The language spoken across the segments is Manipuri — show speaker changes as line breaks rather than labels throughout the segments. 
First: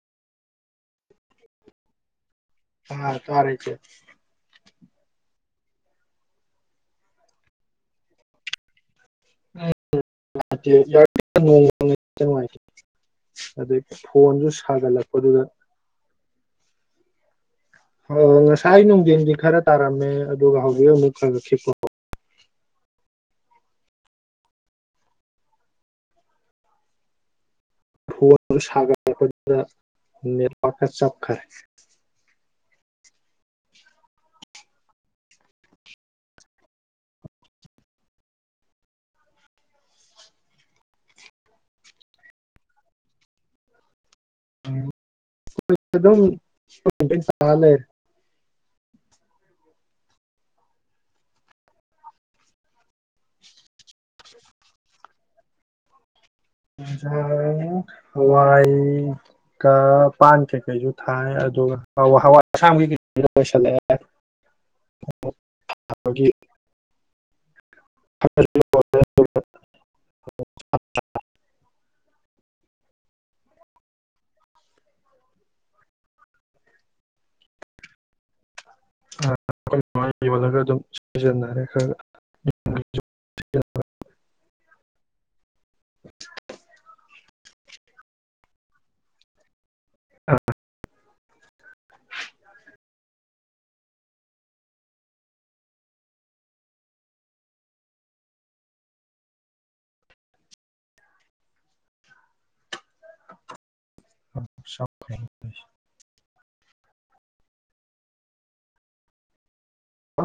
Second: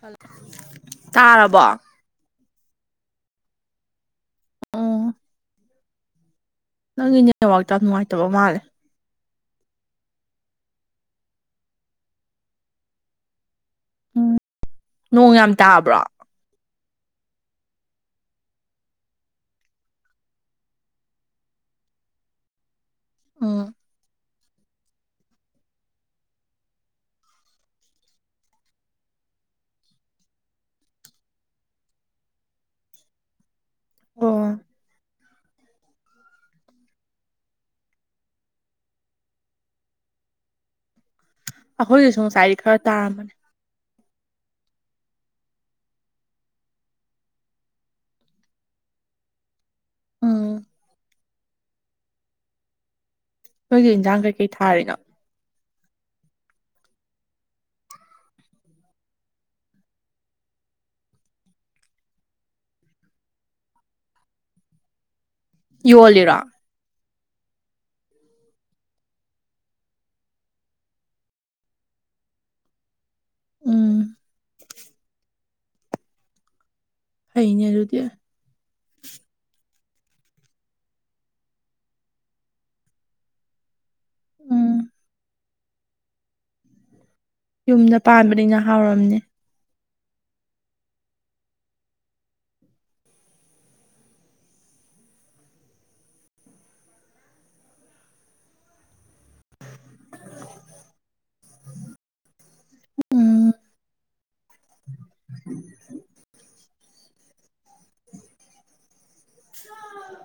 ꯍꯜꯂꯣ ꯇꯥꯔꯕꯣ
ꯑꯥ ꯇꯔꯁ [inaudible]
ꯎꯝ ꯅꯪꯒꯤ ꯅꯦꯠꯋꯥꯛꯇ ꯌꯥꯝ ꯅꯨꯡꯉꯥꯏꯇꯕ ꯃꯥꯜꯂꯦ
ꯅꯨꯡꯉꯥꯏꯇ ꯅꯨꯡꯉꯥꯏꯇꯦ ꯑꯗꯨ
ꯎꯝ
ꯐꯣꯟꯁꯨ
ꯅꯣꯡ
ꯁꯥꯒꯠꯂꯛꯄꯗꯨꯗ
ꯌꯥꯝ ꯇꯥꯕ꯭ꯔꯣ
ꯍ ꯉꯁꯥꯏ ꯅꯨꯡꯊꯤꯟꯗꯤ ꯈꯔ ꯇꯥꯔꯝꯃꯦ ꯑꯗꯨꯒ ꯍꯧꯖꯤꯛ ꯍꯧꯖꯤꯛ ꯐꯉꯛꯁꯤ
ꯑꯣ
ꯐꯣꯟꯁꯦ ꯁꯥꯒꯠꯂꯛꯄꯗꯨꯗ ꯅꯦꯠꯋꯥꯛꯀ ꯆꯞꯈ꯭ꯔꯦ
ꯑꯣ ꯑꯩꯈꯣꯏꯒꯤꯁꯨ ꯉꯁꯥꯏꯗꯤ ꯈꯔ ꯇꯥꯔꯝꯕꯅꯤ
ꯝ ꯑꯗꯨꯝꯂꯦ [inaudible]
ꯎꯝ ꯅꯈꯣꯏꯒꯤ ꯏꯟꯖꯥꯡ ꯀꯩꯀꯩ ꯊꯥꯔꯤꯅꯣ
ꯌꯦꯖꯥꯡ ꯍꯋꯥꯏꯒ ꯄꯥꯟ ꯀꯩꯀꯩꯁꯨ ꯊꯥꯏ ꯑꯗꯨꯒ ꯍꯋꯥꯏ ꯑꯁꯥꯡꯕꯤ ꯒꯩꯁꯨ ꯂꯣꯏꯁꯤꯜꯂꯛꯑꯦ ꯑꯗꯒꯤ
ꯌꯣꯜꯂꯤꯔꯥ
[inaudible]
ꯎꯝ ꯐꯩꯅꯦ ꯑꯗꯨꯗꯤ
ꯑꯩꯈꯣꯏꯥꯏꯅ ꯌꯣꯜꯂꯒ ꯑꯗꯨꯝ ꯁꯤꯖꯤꯟꯅꯔꯦ ꯈꯔ [unintelligible]
ꯎꯝ
[unintelligible]
ꯌꯨꯝꯗ ꯄꯥꯟꯕꯅꯤꯅ ꯍꯥꯎꯔꯝꯅꯤ
ꯑꯥ
ꯎꯝ
[unintelligible] ꯑ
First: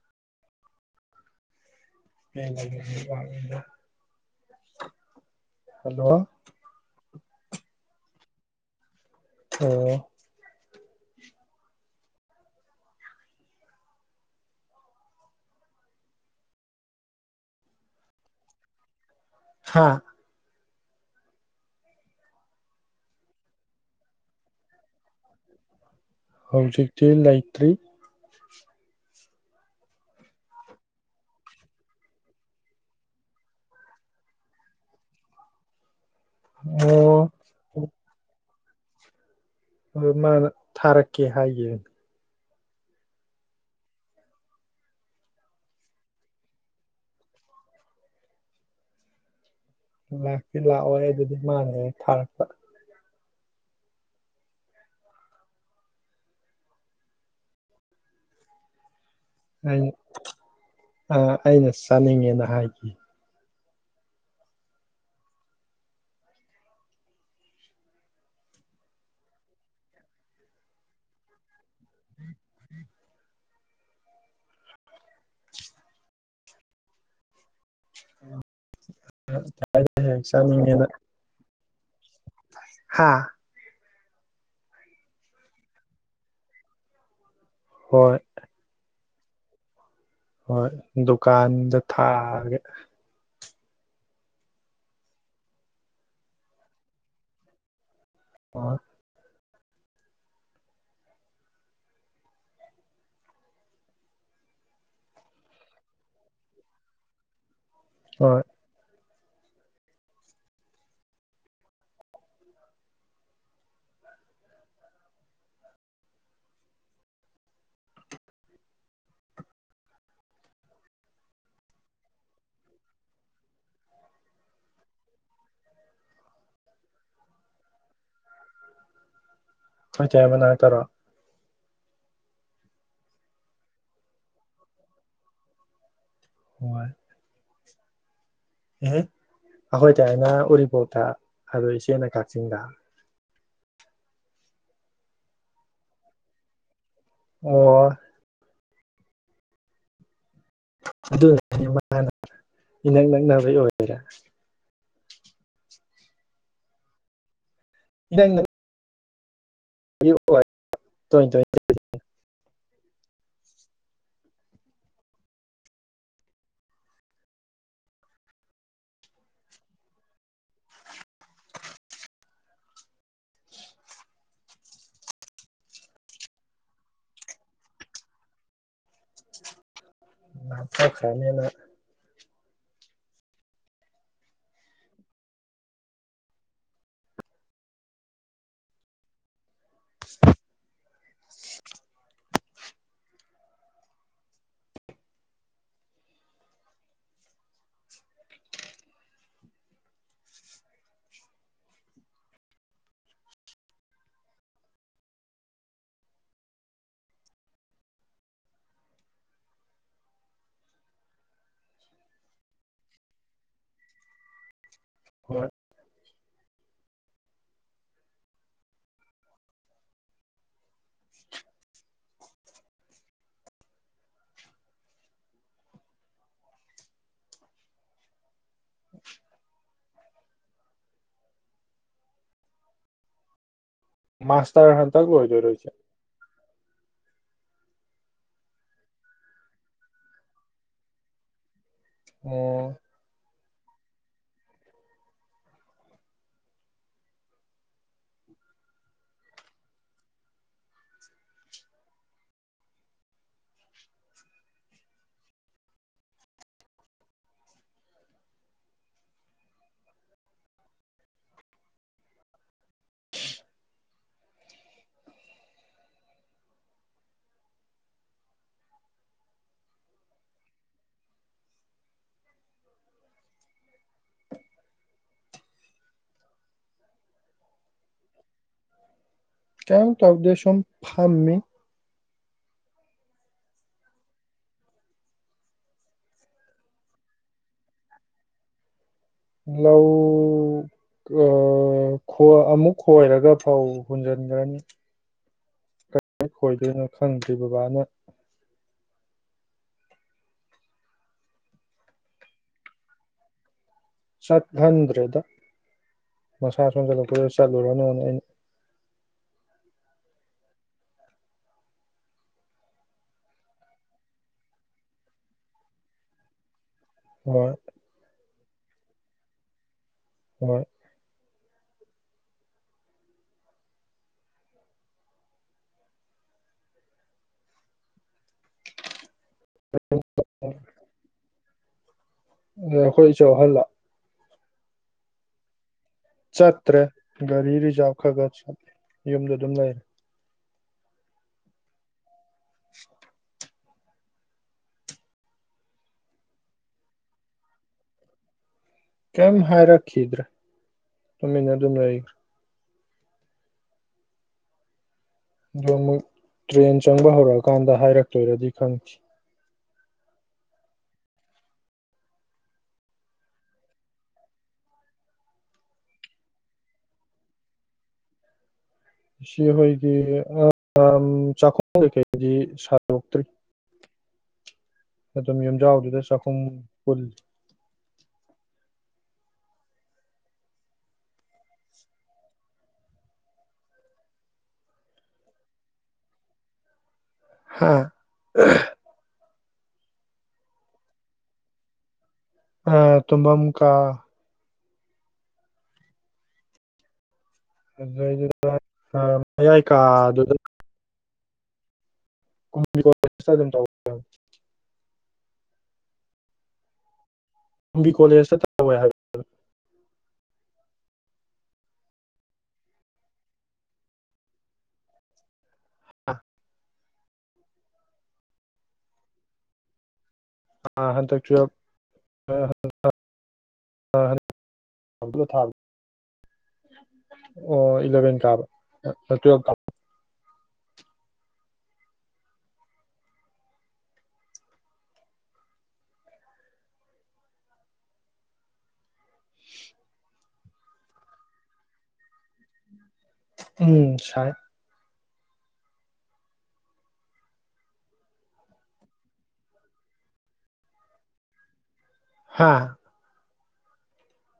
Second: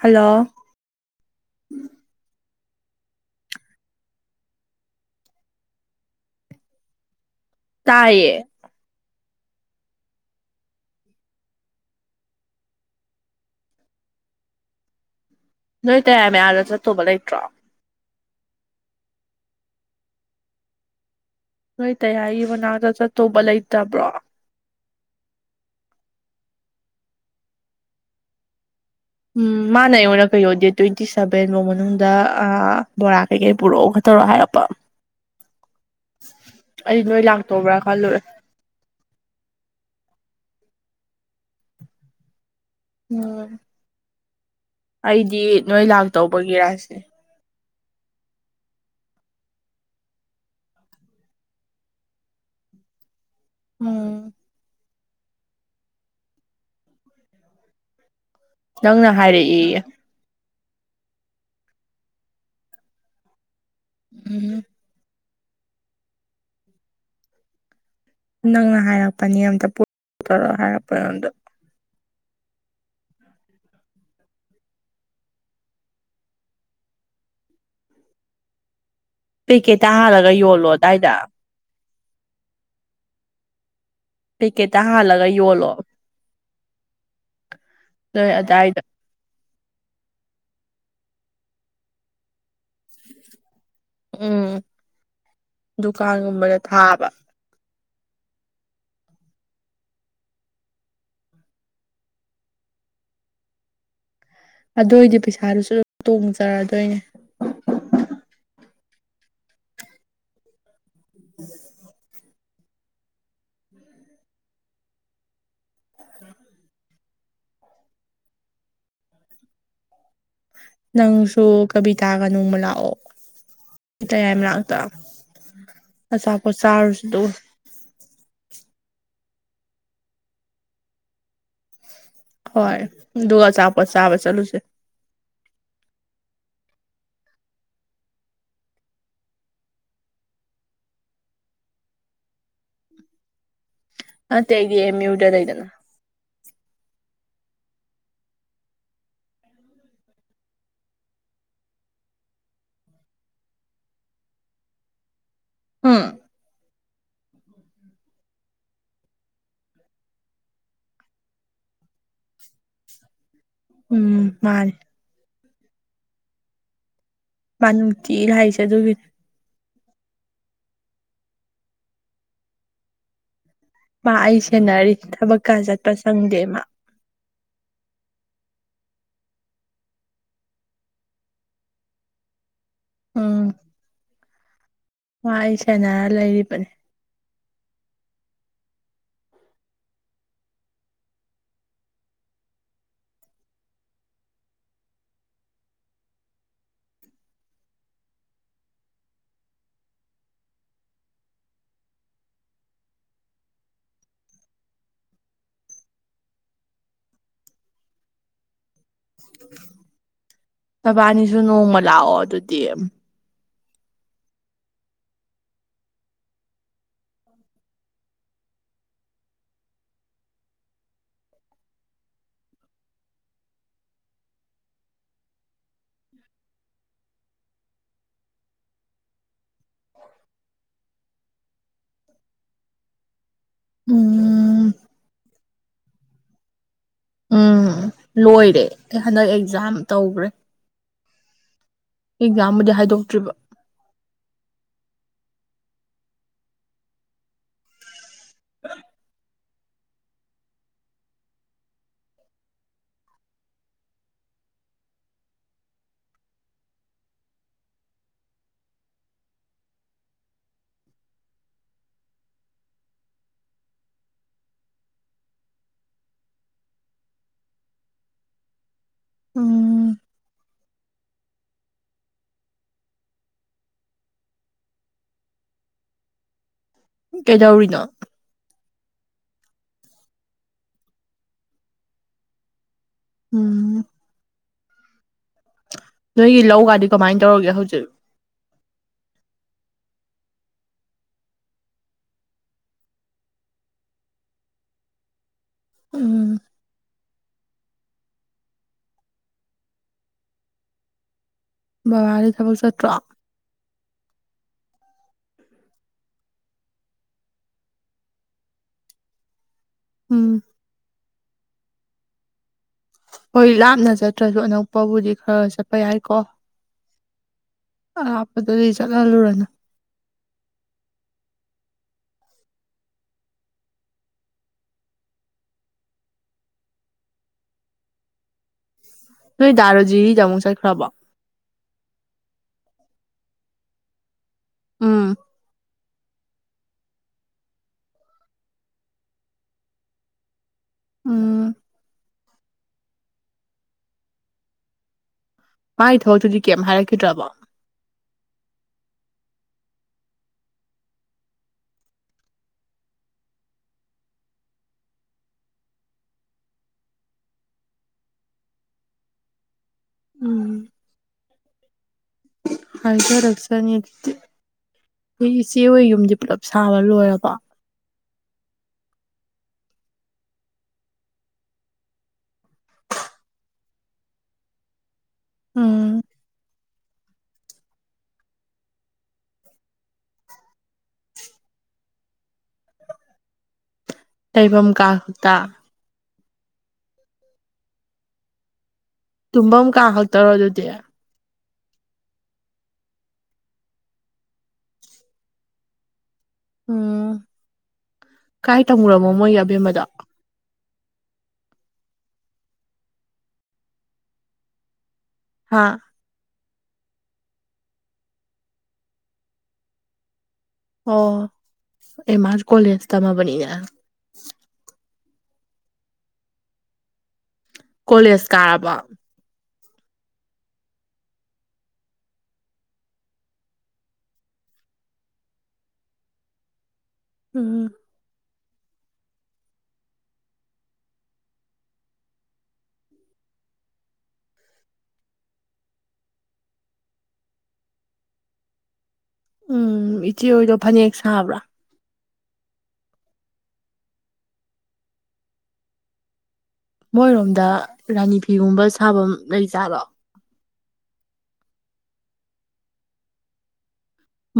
ꯍꯂꯣ
ꯍꯜꯂꯣ
ꯇꯥꯏꯌꯦ
ꯑꯣ
ꯅꯣꯏ ꯇꯌꯥꯏ ꯃꯩ ꯑꯥꯗ ꯆꯠꯇꯧꯕ ꯂꯩꯇ꯭ꯔꯣ
ꯍꯥꯥ
ꯅꯣꯏ ꯇꯌꯥꯏꯒꯤ ꯃꯅꯥꯛꯇ ꯆꯠꯇꯧꯕ ꯂꯩꯇꯕ꯭ꯔꯣ
ꯍꯧꯖꯤꯛꯇꯤ ꯂꯩꯇ꯭ꯔꯤ
ꯎꯝ ꯃꯥꯅ ꯑꯩ ꯑꯣꯏꯔꯛ ꯀꯩꯌꯣ ꯗꯦꯠ ꯇ꯭ꯋꯦꯟꯇꯤ ꯁꯚꯦꯟꯐꯥꯎ ꯃꯅꯨꯡꯗ ꯕꯣꯔꯥ ꯀꯩꯀꯩ ꯄꯨꯔꯛꯑꯣ ꯈꯠꯇꯧꯔꯣꯑꯣ ꯍꯥꯏꯔꯛꯄ ꯑꯩ ꯅꯣꯏ
ꯑꯣ
ꯂꯥꯛꯇꯧꯕ꯭ꯔꯥ ꯈꯜꯂꯨꯔꯦ
ꯃꯥ ꯊꯔꯛꯀꯦ ꯍꯥꯏꯌꯦ
ꯎꯝ ꯑꯩꯗꯤ ꯅꯣꯏ ꯂꯥꯛꯇꯧꯕꯒꯤꯔꯥꯁꯦ
ꯂꯥꯛꯇꯤ ꯂꯥꯛꯑꯣꯏ ꯑꯗꯨꯗꯤ ꯃꯥꯅꯍꯦꯛ ꯊꯥꯔꯛꯄ
ꯎꯝ ꯅꯪꯅ ꯍꯥꯏꯔꯛꯑꯦꯌꯦ
ꯑꯩꯅ ꯑ ꯑꯩꯅ ꯆꯥꯅꯤꯡꯉꯦꯅ ꯍꯥꯏꯈꯤ
ꯎꯝ ꯅꯪꯅ ꯍꯥꯏꯔꯛꯄꯅꯤ ꯑꯝꯇ ꯄꯨ ꯇꯧꯔꯣ ꯍꯥꯏꯔꯛꯄ ꯉꯣꯟꯗ
ꯑꯣ
ꯄꯦꯛꯀꯦꯠꯇ ꯍꯥꯜꯂꯒ ꯌꯣꯜꯂꯣ ꯑꯗꯥꯏꯗ
ꯍꯥꯥ
ꯄꯤ ꯀꯦ ꯇ ꯍꯥꯥꯟꯂꯒ ꯌꯣꯂꯣ
ꯍꯣꯏ
ꯅꯣꯏ ꯑꯗꯥꯏꯗ
ꯍꯣꯏ ꯗꯨꯀꯥꯟꯗ ꯊꯥꯒꯦ
ꯎꯝ ꯗꯨꯀꯥꯟꯒꯨꯝꯕꯗ ꯊꯥꯕ
ꯍꯣꯏ
ꯑꯗꯨ ꯑꯣꯏꯗꯤ ꯄꯩꯁꯥꯗꯨꯁꯨ ꯇꯣꯡꯖꯔꯣꯏꯗꯣꯏꯅꯦ
ꯍꯣꯏ
[unintelligible] [unintelligible] ꯅꯪꯁꯨ ꯀꯕꯤꯇꯥꯒ ꯅꯣꯡꯃ ꯂꯥꯛꯑꯣ ꯇꯌꯥꯏ ꯃꯅꯥꯛꯇ ꯑꯆꯥꯄꯣꯠ ꯆꯥꯔꯨꯁꯤ ꯑꯗꯨꯒ
ꯈꯣꯏ ꯇꯌꯥꯏꯃ ꯃꯅꯥꯛ ꯇꯔꯣ
ꯍꯣꯏ ꯑꯗꯨꯒ ꯑꯆꯥꯄꯣꯠ ꯆꯥꯕ ꯆꯠꯂꯨꯁꯦ
ꯍꯣꯏ ꯑꯦ ꯑꯈꯣꯏ ꯇꯌꯥꯏꯃꯅ ꯎꯔꯤꯄꯣꯛꯇ ꯑꯗꯨ ꯏꯆꯦꯅ ꯀꯥꯛꯆꯤꯡꯗ
ꯅꯠꯇꯦ ꯑꯩꯗꯤ ꯑꯦꯝ ꯌꯨꯗ ꯂꯩꯗꯅ
ꯑꯣ ꯑꯗꯨꯅꯦ ꯃꯥꯅ ꯏꯅꯛ ꯅꯛꯅꯕꯩ ꯑꯣꯏꯔꯦ
ꯍꯨꯝ
ꯕꯦꯡꯒ ꯇ
ꯎꯝ ꯃꯥꯜ ꯃꯅ ꯀ ꯏ ꯂꯁꯦ ꯑꯗꯨꯒꯤ ꯃꯥ ꯑꯩ ꯁꯦꯅꯔꯤ ꯊꯕꯛꯀ ꯆꯠꯄ ꯆꯪꯗꯦꯃ
ꯑ ꯆ ꯈꯅꯦꯅ
ꯎꯝ ꯑꯩ ꯁꯦꯅꯔ ꯂꯩꯔꯤꯕꯅꯤ ꯇꯕꯥꯅꯤꯁꯨ ꯅꯣꯡꯃ ꯂꯥꯛꯑꯣ ꯑꯗꯨꯗꯤ
ꯍ ꯃꯥꯁꯇꯔ ꯑꯦ ꯍꯟꯇ ꯑꯣꯏꯣꯏꯗꯔꯣꯏꯁ
ꯎꯝ ꯂꯣꯏꯔꯦ ꯍꯟꯗꯛ ꯑꯦꯛꯖꯥꯝ ꯇꯧꯈ꯭ꯔꯦ
ꯑꯣ
ꯑꯦꯛꯖꯥꯝꯕꯨꯗꯤ ꯍꯥꯏꯗꯣꯛꯇ꯭ꯔꯤꯕ [inaudible] ꯎꯝ ꯀꯦꯗꯥꯎꯔꯤꯅꯥ
ꯀꯃ ꯇ ꯑꯗꯨꯗ ꯁꯨꯝ ꯐꯝꯅꯤ
ꯎꯝ ꯅꯣꯏꯒꯤ ꯂꯧꯒꯗꯤ ꯀꯃꯥꯏꯅ ꯇꯧꯔꯒꯦ ꯍꯧꯖꯤꯛ
ꯂꯧ ꯑꯃꯨꯛ ꯈꯣꯏꯔꯒ ꯐꯧ ꯍꯨꯟꯖꯤꯟꯈ꯭ꯔꯅꯤ ꯀ
ꯎꯝ
ꯈꯣꯏꯗꯣꯏꯅꯣ ꯈꯪꯗ꯭ꯦ ꯕꯕꯥꯅ
ꯕꯕꯥꯔꯤ ꯊꯕꯛ ꯆꯠꯇ꯭ꯔꯣ
ꯆꯠꯍꯟꯗ꯭ꯔꯦꯗ ꯃꯁꯥ ꯁꯣꯟꯖꯜꯂꯛꯄ ꯆꯠꯂꯨꯔꯅꯅꯦ ꯑꯩꯅ
ꯎꯝ ꯍꯣꯏ ꯂꯥꯞꯅ ꯆꯠꯇ꯭ꯔꯁꯨ ꯑꯅꯛꯄꯕꯨꯗꯤ ꯈꯔ ꯆꯠꯄ ꯌꯥꯏꯀꯣ
ꯍꯣꯏ
ꯑ ꯑꯗꯨꯗꯤ ꯆꯠꯍꯜꯂꯨꯔꯅ
ꯍꯣꯏ
ꯅꯣꯏ ꯗꯥꯔꯣꯖꯤ ꯇꯥꯃꯨꯛ ꯆꯠꯈ꯭ꯔꯕ
ꯑꯦ ꯑꯩꯈꯣꯏ ꯏꯁꯨꯦꯍꯜꯂ
ꯎꯝ
ꯆꯠꯇ꯭ꯔꯦ ꯒꯥꯔꯤ ꯔꯤꯖꯥꯚ ꯈꯔ ꯈ ꯆꯠꯂꯦ ꯌꯨꯝꯗ ꯑꯗꯨꯝ ꯂꯩꯔꯦ
ꯎꯝ
[inaudible]
ꯃꯥꯏꯊ ꯑꯗꯨꯗꯤ ꯀꯩꯝ ꯍꯥꯏꯔꯛꯈꯤꯗ꯭ꯔꯕꯣ
ꯀꯩꯝ ꯍꯥꯏꯔꯛꯈꯤꯗ꯭ꯔꯦ ꯇꯨꯃꯤꯟꯅ ꯑꯗꯨ ꯂꯩꯈ꯭ꯔꯥ ꯑꯗꯣ ꯑꯃꯨꯛ ꯇ꯭ꯔꯦꯟ ꯆꯪꯕ ꯍꯧꯔꯛꯑꯀꯥꯟꯗ ꯍꯥꯏꯔꯛꯇꯣꯏꯔꯗꯤ ꯈꯪꯈꯤ
ꯎꯝ ꯍꯥꯏ ꯄ꯭ꯔꯗꯛꯁꯅꯤ ꯑꯗꯨꯗꯤ ꯑꯩꯣꯏ ꯏꯆꯦ ꯍꯣꯏ ꯌꯨꯝꯗꯤ ꯄꯨꯂꯞ ꯁꯥꯕ ꯂꯣꯏꯔꯕ
ꯁꯤ ꯑꯩꯈꯣꯏꯒꯤ ꯆꯥꯛꯈꯣꯡ ꯀꯩꯀꯩꯗꯤ ꯁꯥꯗꯣꯛꯇ꯭ꯔꯤ ꯑꯗꯨꯣ
ꯎꯝ
ꯌꯨꯝꯖꯥꯎꯗꯨꯗ ꯆꯥꯛꯈꯨꯝ ꯄꯨꯜ
ꯁꯩꯕꯝ ꯀꯥ ꯍꯗ
ꯍꯥꯥ
ꯇꯨꯝꯐꯝ ꯀꯥ ꯈꯛꯇꯔꯣ ꯑꯗꯨꯗꯤ
ꯑ ꯇꯃ ꯑꯃꯨꯀ
ꯎꯝ ꯀꯥꯏ ꯇꯝꯃꯨꯔꯃꯣ ꯃꯣꯏꯒꯤ
ꯑꯗꯨ ꯃꯏ ꯀ
ꯑꯕꯦꯝꯃꯗꯣ
ꯑꯗꯨ ꯀ ꯑꯗꯨꯝ ꯇ
ꯍꯥꯥ
ꯕꯤ ꯀꯣꯂꯦꯖꯇ ꯍꯧꯋꯦ ꯍꯥꯏꯕ
ꯑꯦ ꯃꯥꯁꯨ ꯀꯣꯂꯦꯁꯇꯝꯃꯕ ꯅꯤꯅꯦ
ꯍꯥꯏꯕ
ꯀꯣꯂꯦꯖ ꯀꯥꯔꯕꯣ
ꯑꯥ ꯍꯟꯗꯛ ꯇꯨꯋ꯭ꯂꯦꯞ [unintelligible]
ꯎꯝ
ꯑꯣ ꯏꯂꯥꯕꯦꯟ ꯀꯥꯕ ꯁ ꯇꯨꯋ꯭ꯂꯦꯞ [unintelligible]
ꯎꯝ ꯏꯆꯦ ꯍꯣꯏꯗꯣ ꯐꯅꯦꯛ ꯁꯥꯕ꯭ꯔꯥ
ꯎꯝ ꯁꯥꯏ
ꯃꯣꯏꯔꯣꯝꯗ ꯔꯥꯅꯤ ꯐꯤꯒꯨꯝꯕ ꯁꯥꯕꯝ ꯂꯩꯖꯥꯠꯂꯣ
ꯍꯥꯥ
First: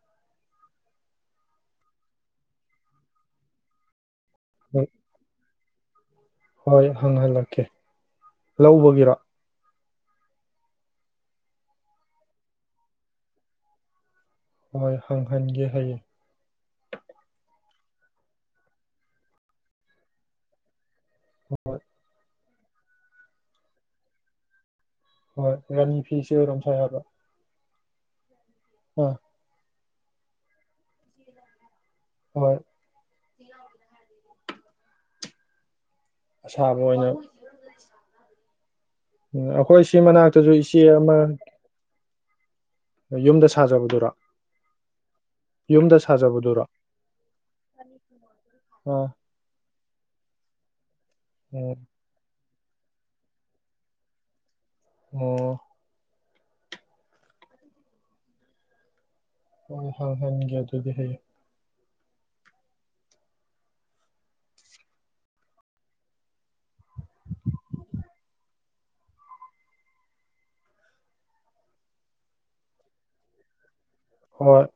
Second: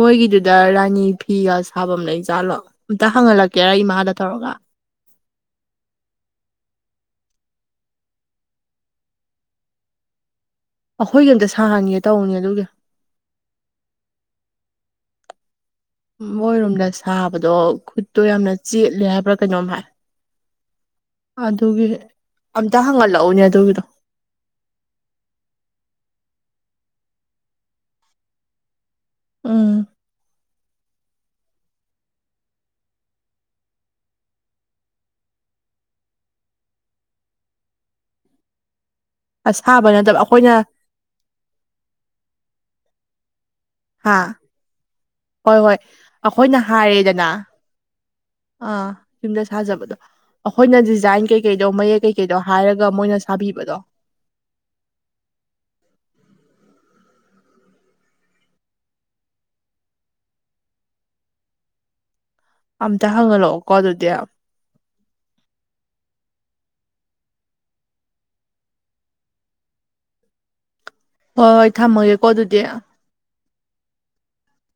ꯃꯣꯏꯒꯤꯗꯨꯗ ꯔꯥꯅꯤ ꯐꯤꯒ ꯁꯥꯐꯝ ꯂꯩ ꯏꯖꯥꯠꯂꯣ ꯑꯝꯇ ꯍꯪꯍꯜꯂꯛꯀꯦꯔ ꯏꯃꯥꯗ ꯇꯧꯔꯒ
ꯍꯣꯏ ꯍꯪꯍꯜꯂꯛꯀꯦ ꯂꯧꯕꯒꯤꯔꯣ
ꯑꯈꯣꯏꯒꯤ ꯑꯝꯇ ꯁꯥꯍꯟꯒꯦ ꯇꯧꯅꯦ ꯑꯗꯨꯒꯤ
ꯍꯣꯏ ꯍꯪꯍꯟꯒꯦ ꯍꯌꯦꯡ
ꯃꯣꯏꯔꯣꯝꯗ ꯁꯥꯕꯗꯣ ꯈꯨꯠꯇꯣ ꯌꯥꯝꯅ ꯆꯦꯠꯂꯦ ꯍꯥꯏꯕ꯭ꯔꯥ ꯀꯩꯅꯣꯝ ꯍꯥꯏ ꯑꯗꯨꯒꯤ ꯑꯝꯇ ꯍꯪꯍꯠꯂꯛꯎꯅꯦ ꯑꯗꯨꯒꯤꯗꯣ
ꯍꯣꯏ ꯔꯥꯅꯤ ꯐꯤꯁꯦ ꯑꯣꯏꯔꯣꯝ ꯁꯥꯏ ꯍꯥꯏꯕ ꯍꯥ
ꯎꯝ
ꯍꯣꯏ ꯑꯁꯥꯕ ꯑꯣꯏꯅ ꯎꯝ ꯑꯈꯣꯏ
ꯑꯁꯥꯕ
ꯁꯤ
ꯅꯠꯇꯕ
ꯃꯅꯥꯛꯇꯁꯨ
ꯑꯩꯈꯣꯏꯅ
ꯏꯆꯦ ꯑꯃ ꯌꯨꯝꯗ ꯁꯥꯖꯕꯗꯨꯔꯣ
ꯍꯥ ꯍꯣꯏ ꯍꯣꯏ
ꯌꯨꯝꯗ
ꯑꯈꯣꯏꯅ
ꯁꯥꯖꯕꯗꯨꯔꯣ
ꯍꯥꯏꯔꯦꯗꯅ ꯑꯥ ꯌꯨꯝꯗ ꯁꯥꯖꯕꯗꯣ ꯑꯈꯣꯏꯅ ꯗꯤꯖ ꯖꯥꯏꯟ ꯀꯩꯀꯩꯗꯣ
ꯎꯝ
ꯃꯌꯦꯛ ꯀꯩꯀꯩꯗꯣ ꯍꯥꯏꯔꯒ ꯃꯣꯏꯅ ꯁꯥꯕꯤꯕꯗꯣ
ꯑꯣ ꯍꯣꯏ ꯍ ꯍꯪꯒꯦ ꯑꯗꯨꯗꯤ ꯍꯌꯦꯡ
ꯑꯝꯇ ꯍꯪꯍꯜꯂꯛꯑꯣꯀꯣ ꯑꯗꯨꯗꯤ ꯍꯣꯏ ꯍꯣꯏ ꯊꯝꯃꯒꯦꯀꯣ ꯑꯗꯨꯗꯤ
ꯍꯣꯏ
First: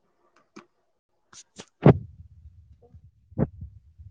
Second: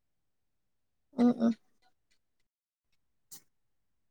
ꯎꯝ ꯎꯝ
[unintelligible]